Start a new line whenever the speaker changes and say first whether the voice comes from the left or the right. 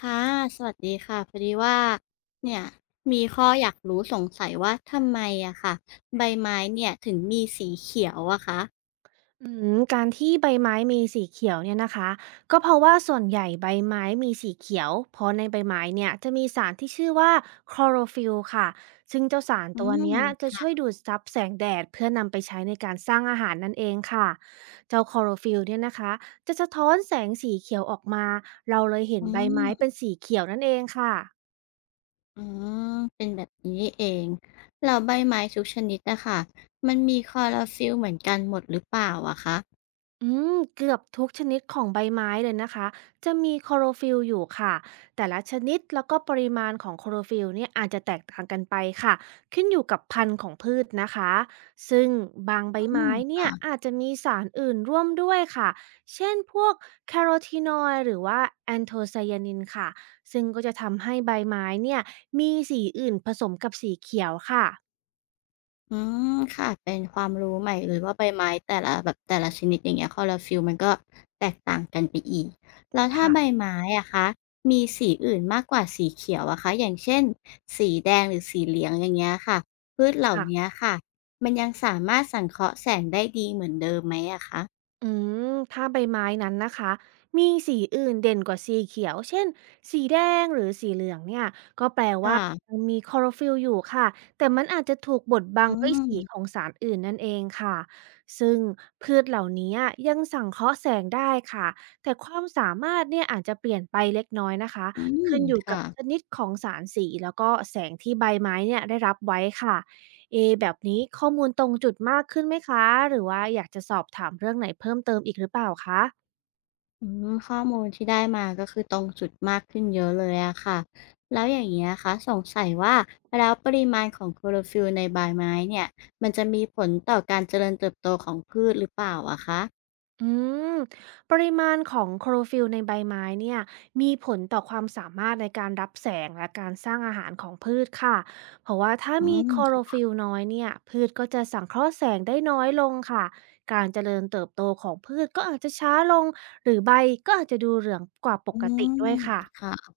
left: ค่ะ สวัสดีค่ะ พอดีว่า เนี่ย มีข้ออยากรู้สงสัยว่าทำไมค่ะ ใบไม้เนี่ยถึงมีสีเขียวอะคะ
right: อืการที่ใบไม้มีสีเขียวเนี่ยนะคะก็เพราะว่าส่วนใหญ่ใบไม้มีสีเขียวเพราะในใบไม้เนี่ยจะมีสารที่ชื่อว่าคลอโรฟิลล์ค่ะซึ่งเจ้าสาร
left: อื
right: ตัวเนี้ยจะ
left: ม
right: ช่วยดูดซับแสงแดดเพื่อนำไปใช้ในการสร้างอาหารนั่นเองค่ะเจ้าคลอโรฟิลล์เนี่ยนะคะจะสะท้อนแสงสีเขียวออกมาเราเลยเห็น
left: อื
right: ใบไม้เป็
left: ม
right: นสีเขียวนั่นเองค่ะ
left: อืม เป็นแบบนี้นี่เองแล้วใบไม้ทุกชนิดนะคะ มันมีคลอโรฟิลล์เหมือนกันหมดหรือเปล่าอะคะ
right: อืเกือบทุกชนิดของใบไม้เลยนะคะจะมีคลอโรฟิลล์อยู่ค่ะแต่ละชนิดแล้วก็ปริมาณของคลอโรฟิลล์เนี่ยอาจจะแตกต่างกันไปค่ะขึ้นอยู่กับพันธุ์ของพืชนะคะซึ่งบางใบ
left: อื
right: ไม้
left: ม
right: เนี่ยอาจจะมีสารอื่นร่วมด้วยค่ะเช่นพวกแคโรทีนอยด์หรือว่าแอนโทไซยานินค่ะซึ่งก็จะทำให้ใบไม้เนี่ยมีสีอื่นผสมกับสีเขียวค่ะ
left: อืมค่ะเป็นความรู้ใหม่เลยว่าใบไม้แต่ละแบบแต่ละชนิดอย่างเงี้ยคลอโรฟิลล์มันก็แตกต่างกันไปอีกแล้วถ้าใบ
right: ค่ะ
left: ไม้อะคะมีสีอื่นมากกว่าสีเขียวอะคะอย่างเช่นสีแดงหรือสีเหลืองอย่างเงี้ยค่ะพืชเหล่า
right: ค่ะ
left: เนี้ยค่ะ มันยังสามารถสังเคราะห์แสงได้ดีเหมือนเดิมไหมอะคะ
right: อืมถ้าใบไม้นั้นนะคะมีสีอื่นเด่นกว่าสีเขียวเช่นสีแดงหรือสีเหลืองเนี่ยก็แปล
left: ค
right: ว่ามั
left: ่ะ
right: นมีคลอโรฟิลล์อยู่ค่ะแต่มันอาจจะถูกบดบัง
left: อื
right: ด้วยสีของ
left: ม
right: สารอื่นนั่นเองค่ะซึ่งพืชเหล่านี้ยังสังเคราะห์แสงได้ค่ะแต่ความสามารถเนี่ยอาจจะเปลี่ยนไปเล็กน้อยนะคะ
left: อืม
right: ขึ้นอยู่กับ
left: ค่ะ
right: ชนิดของสารสีแล้วก็แสงที่ใบไม้เนี่ยได้รับไว้ค่ะ เอแบบนี้ข้อมูลตรงจุดมากขึ้นไหมคะหรือว่าอยากจะสอบถามเรื่องไหนเพิ่มเติมอีกหรือเปล่าคะ
left: อืมข้อมูลที่ได้มาก็คือตรงจุดมากขึ้นเยอะเลยอะค่ะแล้วอย่างนงี้นะคะสงสัยว่าแล้วปริมาณของคลอโรฟิลล์ในใบไม้เนี่ยมันจะมีผลต่อการเจริญเติบโตของพืชหรือเปล่าอะคะ
right: อืมปริมาณของโคลอโรฟิลล์ในใบไม้เนี่ยมีผลต่อความสามารถในการรับแสงและการสร้างอาหารของพืชค่ะเพราะว่าถ้า
left: อื
right: มี
left: ม
right: โคลอโรฟิลล์น้อยเนี่ยพืชก็จะสังเคราะห์แสงได้น้อยลงค่ะการเจริญเติบโตของพืชก็อาจจะช้าลงหรือใบก็อาจจะดูเหลืองกว่าป
left: อื
right: กติด้
left: ม
right: วยค่ะ
left: ค่ะ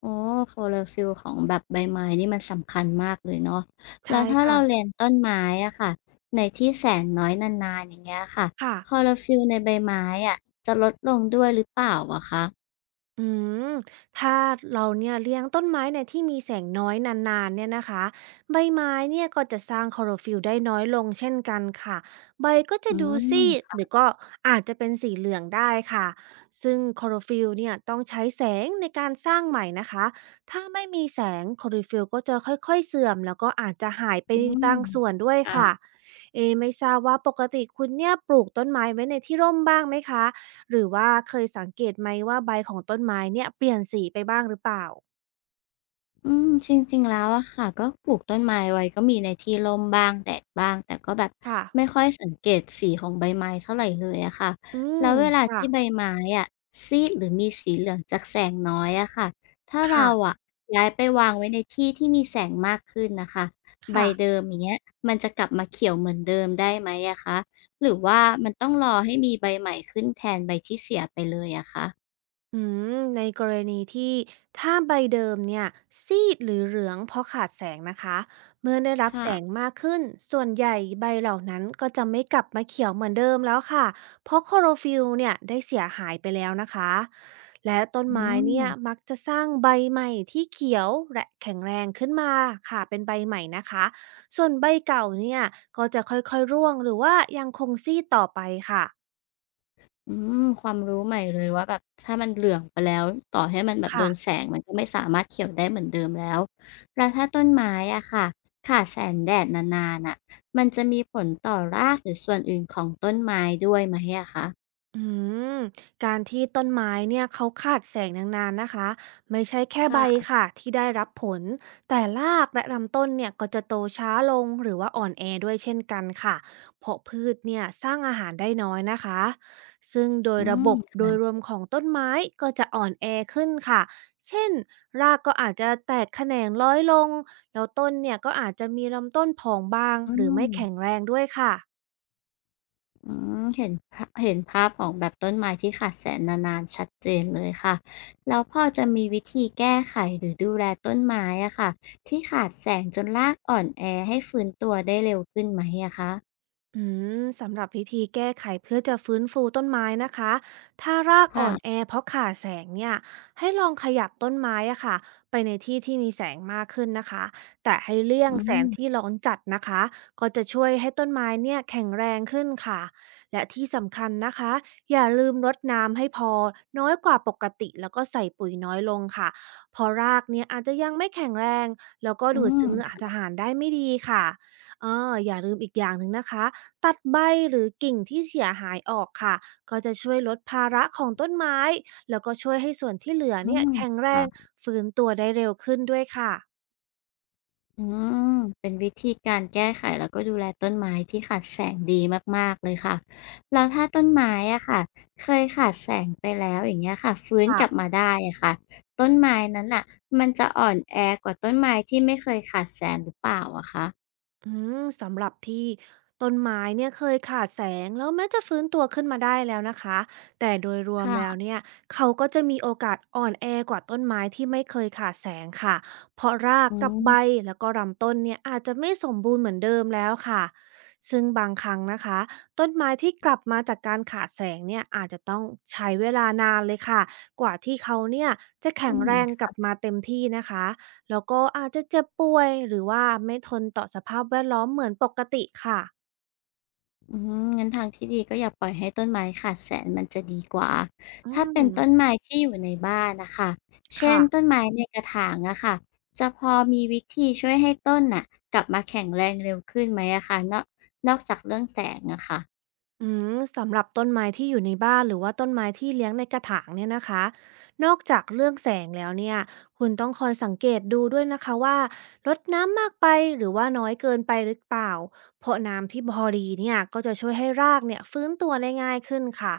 left: โอ้อคลอโรฟิลล์ของแบบใบไม้นี่มันสำคัญมากเลยเนาะแล้
right: ใช่
left: วถ้า
right: ค่ะ
left: เราเลี้ยงต้นไม้อะค่ะในที่แสงน้อยนานๆอย่างเงี้ยค่ะ
right: ค่ะ
left: คลอโรฟิลล์ในใบไม้อะจะลดลงด้วยหรือเปล่าอะคะ
right: อืมถ้าเราเนี่ยเลี้ยงต้นไม้ในที่มีแสงน้อยนานๆเนี่ยนะคะใบไม้เนี่ยก็จะสร้างคลอโรฟิลล์ได้น้อยลงเช่นกันค่ะใบก็จะ
left: อื
right: ดูซีด
left: ม
right: หรือก็อาจจะเป็นสีเหลืองได้ค่ะซึ่งคลอโรฟิลล์เนี่ยต้องใช้แสงในการสร้างใหม่นะคะถ้าไม่มีแสงคลอโรฟิลล์ก็จะค่อยๆเสื่อมแล้วก็อาจจะหายไป
left: อื
right: บา
left: ม
right: งส่วนด้วยค่ะเอไม่ทราบว่าปกติคุณเนี่ยปลูกต้นไม้ไว้ในที่ร่มบ้างไหมคะ หรือว่าเคยสังเกตไหมว่าใบของต้นไม้เนี่ยเปลี่ยนสีไปบ้างหรือเปล่า
left: จริงๆแล้วอะค่ะก็ปลูกต้นไม้ไว้ก็มีในที่ร่มบ้างแดดบ้างแต่ก็แบบ
right: ค่ะ
left: ไม่ค่อยสังเกตสีของใบไม้เท่าไรเลยอะค่ะ
right: อืม
left: แล้วเวลา
right: ค่ะ
left: ที่ใบไม้อะซีดหรือมีสีเหลืองจากแสงน้อยอะค่ะถ้าเรา
right: ค่ะ
left: อะย้ายไปวางไว้ในที่ที่มีแสงมากขึ้นน่ะค่ะใบ
right: ค่ะ
left: เดิมอย่างเงี้ยมันจะกลับมาเขียวเหมือนเดิมได้ไหมอะคะหรือว่ามันต้องรอให้มีใบใหม่ขึ้นแทนใบที่เสียไปเลยอะคะ
right: อืในกรณีที่ถ้าใบเดิมเนี่ยซีดหรือเหลืองเพราะขาดแสงนะคะเมื่อได้รับแส
left: ค่ะ
right: งมากขึ้นส่วนใหญ่ใบเหล่านั้นก็จะไม่กลับมาเขียวเหมือนเดิมแล้วค่ะเพราะคลอโรฟิลล์เนี่ยได้เสียหายไปแล้วนะคะและต้น
left: อื
right: ไม้
left: ม
right: เนี่ยมักจะสร้างใบใหม่ที่เขียวและแข็งแรงขึ้นมาค่ะเป็นใบใหม่นะคะส่วนใบเก่าเนี่ยก็จะค่อยๆร่วงหรือว่ายังคงซีดต่อไปค่ะ
left: อืความรู้ใหม่เลยว่าแบบถ้ามันเหลืองไปแล้วต่อให้มันแบบโดน
right: ค่ะ
left: แสงมันก็ไม่สามารถเขียวได้เหมือนเดิมแล้วแล้วถ้าต้นไม้อะค่ะขาดแสงแดดนานๆน่ะมันจะมีผลต่อรากหรือส่วนอื่นของต้นไม้ด้วยไหมอะคะ
right: อืมการที่ต้นไม้เนี่ยเขาขาดแสงนานๆนะคะไม่ใช่แค่ใบ
left: ค่ะ
right: ค่ะที่ได้รับผลแต่รากและลำต้นเนี่ยก็จะโตช้าลงหรือว่าอ่อนแอด้วยเช่นกันค่ะเพราะพืชเนี่ยสร้างอาหารได้น้อยนะคะซึ่งโดย
left: อื
right: ระบบโด
left: ม
right: ยรวมของต้นไม้ก็จะอ่อนแอขึ้นค่ะเช่นรากก็อาจจะแตกแขนงร้อยลงแล้วต้นเนี่ยก็อาจจะมีลำต้นผองบาง
left: อื
right: หรือไม่แข็ง
left: ม
right: แรงด้วยค่ะ
left: เห็นภาพของแบบต้นไม้ที่ขาดแสนนานๆชัดเจนเลยค่ะแล้วพอจะมีวิธีแก้ไขหรือดูแลต้นไม้อะค่ะที่ขาดแสงจนรากอ่อนแอให้ฟื้นตัวได้เร็วขึ้นไหมอะคะ
right: อืสำหรับวิธีแก้ไขเพื่อจะฟื้นฟูต้นไม้นะคะถ้ารากอ่อ
left: ค่ะ
right: นแอเพราะขาดแสงเนี่ยให้ลองขยับต้นไม้อะค่ะไปในที่ที่มีแสงมากขึ้นนะคะแต่ให้เลี่ยง
left: อื
right: แสงที่
left: ม
right: ร้อนจัดนะคะก็จะช่วยให้ต้นไม้เนี่ยแข็งแรงขึ้นค่ะและที่สำคัญนะคะอย่าลืมรดน้ำให้พอน้อยกว่าปกติแล้วก็ใส่ปุ๋ยน้อยลงค่ะเพราะรากเนี่ยอาจจะยังไม่แข็งแรงแล้วก็
left: อื
right: ดูด
left: ม
right: ซึมอาหารได้ไม่ดีค่ะเอออย่าลืมอีกอย่างหนึ่งนะคะ ตัดใบหรือกิ่งที่เสียหายออกค่ะก็จะช่วยลดภาระของต้นไม้แล้วก็ช่วยให้ส่วนที่เหลือ
left: อื
right: เนี่ย
left: ม
right: แข็งแรง
left: ค่ะ
right: ฟื้นตัวได้เร็วขึ้นด้วยค่ะ
left: อืม เป็นวิธีการแก้ไขแล้วก็ดูแลต้นไม้ที่ขาดแสงดีมากๆ เลยค่ะแล้วถ้าต้นไม้อะค่ะ เคยขาดแสงไปแล้วอย่างเงี้ยค่ะฟื้น
right: ค่ะ
left: กลับมาได้อะค่ะต้นไม้นั้นน่ะมันจะอ่อนแอกว่าต้นไม้ที่ไม่เคยขาดแสงหรือเปล่าอะคะ
right: อืมสำหรับที่ต้นไม้เนี่ยเคยขาดแสงแล้วแม้จะฟื้นตัวขึ้นมาได้แล้วนะคะแต่โดยรวมแล้ว
left: ค่ะ
right: เนี่ยเขาก็จะมีโอกาสอ่อนแอกว่าต้นไม้ที่ไม่เคยขาดแสงค่ะเพราะราก
left: อื
right: กับใบแล้วก็ลำต้นเนี่ยอาจจะไม่สมบูรณ์เหมือนเดิมแล้วค่ะซึ่งบางครั้งนะคะต้นไม้ที่กลับมาจากการขาดแสงเนี่ยอาจจะต้องใช้เวลานานเลยค่ะกว่าที่เขาเนี่ยจะแข็งแรงก
left: ม
right: ลับมาเต็มที่นะคะ แล้วก็อาจจะเจ็บป่วยหรือว่าไม่ทนต่อสภาพแวดล้อมเหมือนปกติค่ะ
left: งั้นทางที่ดีก็อย่าปล่อยให้ต้นไม้ขาดแสงมันจะดีกว่า
right: อื
left: ถ้าเป็น
right: ม
left: ต้นไม้ที่อยู่ในบ้านนะคะ เช่
right: ค่ะ
left: นต้นไม้ในกระถางอะค่ะจะพอมีวิธีช่วยให้ต้นน่ะกลับมาแข็งแรงเร็วขึ้นไหมอะคะนอกนอกจากเรื่องแสงอะค่ะ
right: อืมสำหรับต้นไม้ที่อยู่ในบ้านหรือว่าต้นไม้ที่เลี้ยงในกระถางเนี่ยนะคะนอกจากเรื่องแสงแล้วเนี่ยคุณต้องคอยสังเกตดูด้วยนะคะว่ารดน้ำมากไปหรือว่าน้อยเกินไปหรือเปล่าเพราะน้ำที่พอดีเนี่ยก็จะช่วยให้รากเนี่ยฟื้นตัวได้ง่ายขึ้นค่ะ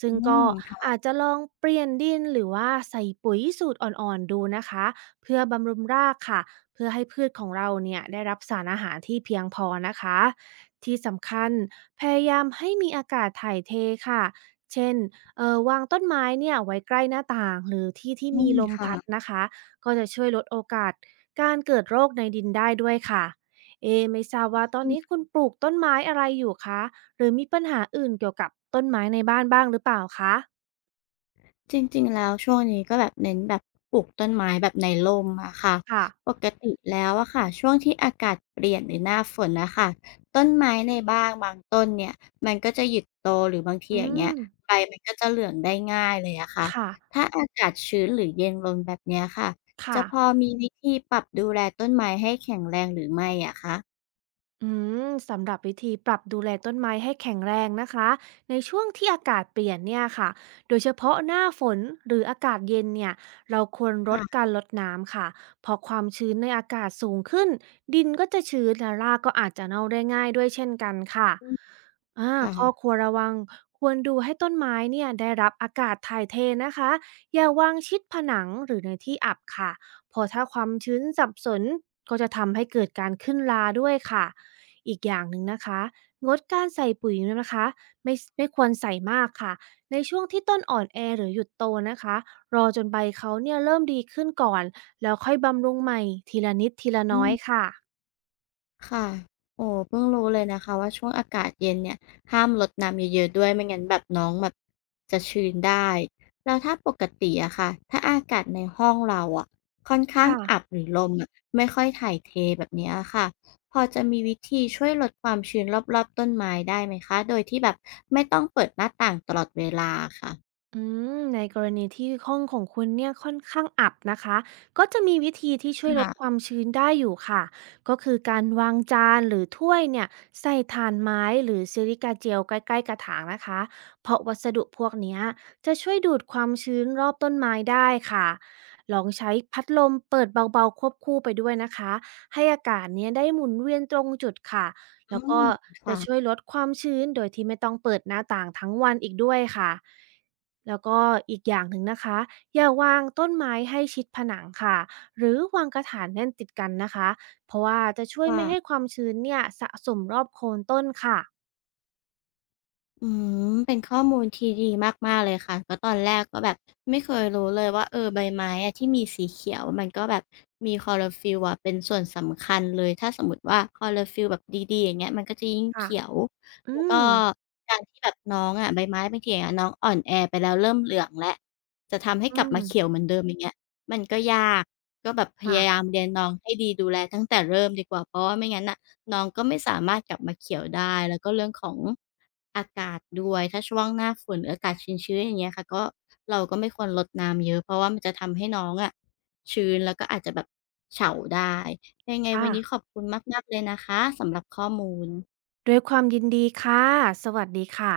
right: ซึ่
left: อื
right: งก็
left: มค่ะ
right: อาจจะลองเปลี่ยนดินหรือว่าใส่ปุ๋ยสูตรอ่อนๆดูนะคะเพื่อบำรุงรากค่ะเพื่อให้พืชของเราเนี่ยได้รับสารอาหารที่เพียงพอนะคะที่สำคัญ พยายามให้มีอากาศถ่ายเทค่ะ เช่นวางต้นไม้เนี่ยไว้ใกล้หน้าต่างหรือที่ที่
left: อื
right: มี
left: ม
right: ลม
left: ค่ะ
right: พัดนะคะก็จะช่วยลดโอกาสการเกิดโรคในดินได้ด้วยค่ะเอไม่ทราบว่าตอนนี้คุณปลูกต้นไม้อะไรอยู่คะหรือมีปัญหาอื่นเกี่ยวกับต้นไม้ในบ้านบ้างหรือเปล่าคะ
left: จริงๆแล้วช่วงนี้ก็แบบเน้นแบบปลูกต้นไม้แบบในร่มอะค่ะ
right: ค่ะ
left: ปกติแล้วอะค่ะช่วงที่อากาศเปลี่ยนหรือหน้าฝนนะค่ะต้นไม้ในบ้านบางต้นเนี่ยมันก็จะหยุดโตหรือบางที
right: อื
left: อย่างเงี้ย
right: ม
left: ใบมันก็จะเหลืองได้ง่ายเลยอะค่ะ
right: ค่ะ
left: ถ้าอากาศชื้นหรือเย็นลงแบบเนี้ยค่ะ
right: ค่ะ
left: จะพอมีวิธีปรับดูแลต้นไม้ให้แข็งแรงหรือไม่อะคะ
right: อืมสำหรับวิธีปรับดูแลต้นไม้ให้แข็งแรงนะคะในช่วงที่อากาศเปลี่ยนเนี่ยค่ะโดยเฉพาะหน้าฝนหรืออากาศเย็นเนี่ยเราควรลด
left: ค่ะ
right: การลดน้ำค่ะเพอความชื้นในอากาศสูงขึ้นดินก็จะชื้นและรากก็อาจจะเน่าได้ง่ายด้วยเช่นกันค่ะอ่าข้อค
left: ค่ะ
right: วรระวังควรดูให้ต้นไม้เนี่ยได้รับอากาศถ่ายเทนะคะอย่าวางชิดผนังหรือในที่อับค่ะเพอถ้าความชื้นสับสนก็จะทำให้เกิดการขึ้นราด้วยค่ะ อีกอย่างหนึ่งนะคะ งดการใส่ปุ๋ยนะคะไม่ควรใส่มากค่ะ ในช่วงที่ต้นอ่อนแอหรือหยุดโตนะคะ รอจนใบเขาเนี่ยเริ่มดีขึ้นก่อน แล้วค่อยบำรุงใหม่ทีละนิดทีละ
left: อื
right: น้อ
left: ม
right: ยค่ะ
left: ค่ะ โอ้เพิ่งรู้เลยนะคะว่าช่วงอากาศเย็นเนี่ย ห้ามรดน้ำเยอะๆด้วยไม่งั้นแบบน้องแบบจะชื้นได้ แล้วถ้าปกติอะค่ะถ้าอากาศในห้องเราอะค่อนข้าง
right: ค่ะ
left: อับหรือลมอะไม่ค่อยถ่ายเทแบบเนี้ยค่ะ พอจะมีวิธีช่วยลดความชื้นรอบๆต้นไม้ได้ไหมคะ โดยที่แบบไม่ต้องเปิดหน้าต่างตลอดเวลาค่ะ
right: อืมในกรณีที่ห้องของคุณเนี่ยค่อนข้างอับนะคะก็จะมีวิธีที่ช่วยลดค
left: ค่ะ
right: วามชื้นได้อยู่ค่ะก็คือการวางจานหรือถ้วยเนี่ยใส่ถ่านไม้หรือซิลิกาเจลใกล้ๆกระถางนะคะเพราะวัสดุพวกเนี้ยจะช่วยดูดความชื้นรอบต้นไม้ได้ค่ะลองใช้พัดลมเปิดเบาๆควบคู่ไปด้วยนะคะให้อากาศเนี่ยได้หมุนเวียนตรงจุดค่ะ
left: อื
right: แล้ว
left: ม
right: ก็จะ
left: ค่ะ
right: ช่วยลดความชื้นโดยที่ไม่ต้องเปิดหน้าต่างทั้งวันอีกด้วยค่ะแล้วก็อีกอย่างหนึ่งนะคะอย่าวางต้นไม้ให้ชิดผนังค่ะหรือวางกระถางแน่นติดกันนะคะเพราะว่าจะช่วย
left: ค่ะ
right: ไม่ให้ความชื้นเนี่ยสะสมรอบโคนต้นค่ะ
left: อืมเป็นข้อมูลที่ดีมากๆเลยค่ะก็ตอนแรกก็แบบไม่เคยรู้เลยว่าเออใบไม้อะที่มีสีเขียวมันก็แบบมีคลอโรฟิลล์อะเป็นส่วนสำคัญเลยถ้าสมมุติว่าคลอโรฟิลล์แบบดีๆอย่างเงี้ยมันก็จะยิ่ง
right: ค่ะ
left: เขียว
right: อื
left: แล้วก็
right: ม
left: การที่แบบน้องอะใบไม้บางทีอะน้องอ่อนแอไปแล้วเริ่มเหลืองแล้วจะทำให้
right: อื
left: กลับ
right: ม
left: มาเขียวเหมือนเดิมอย่างเงี้ยมันก็ยากก็แบบพ
right: ค่ะ
left: ยายามเลี้ยงน้องให้ดีดูแลตั้งแต่เริ่มดีกว่าเพราะว่าไม่งั้นน่ะ น้องก็ไม่สามารถกลับมาเขียวได้แล้วก็เรื่องของอากาศด้วยถ้าช่วงหน้าฝนหรืออากาศชื้นๆอย่างเงี้ยค่ะก็เราก็ไม่ควรรดน้ำเยอะเพราะว่ามันจะทำให้น้องอะชื้นแล้วก็อาจจะแบบเฉาได้ยังไง
right: ค่ะ
left: วันนี้ขอบคุณมากๆเลยนะคะสำหรับข้อมูล
right: ด้วยความยินดีค่ะสวัสดีค่ะ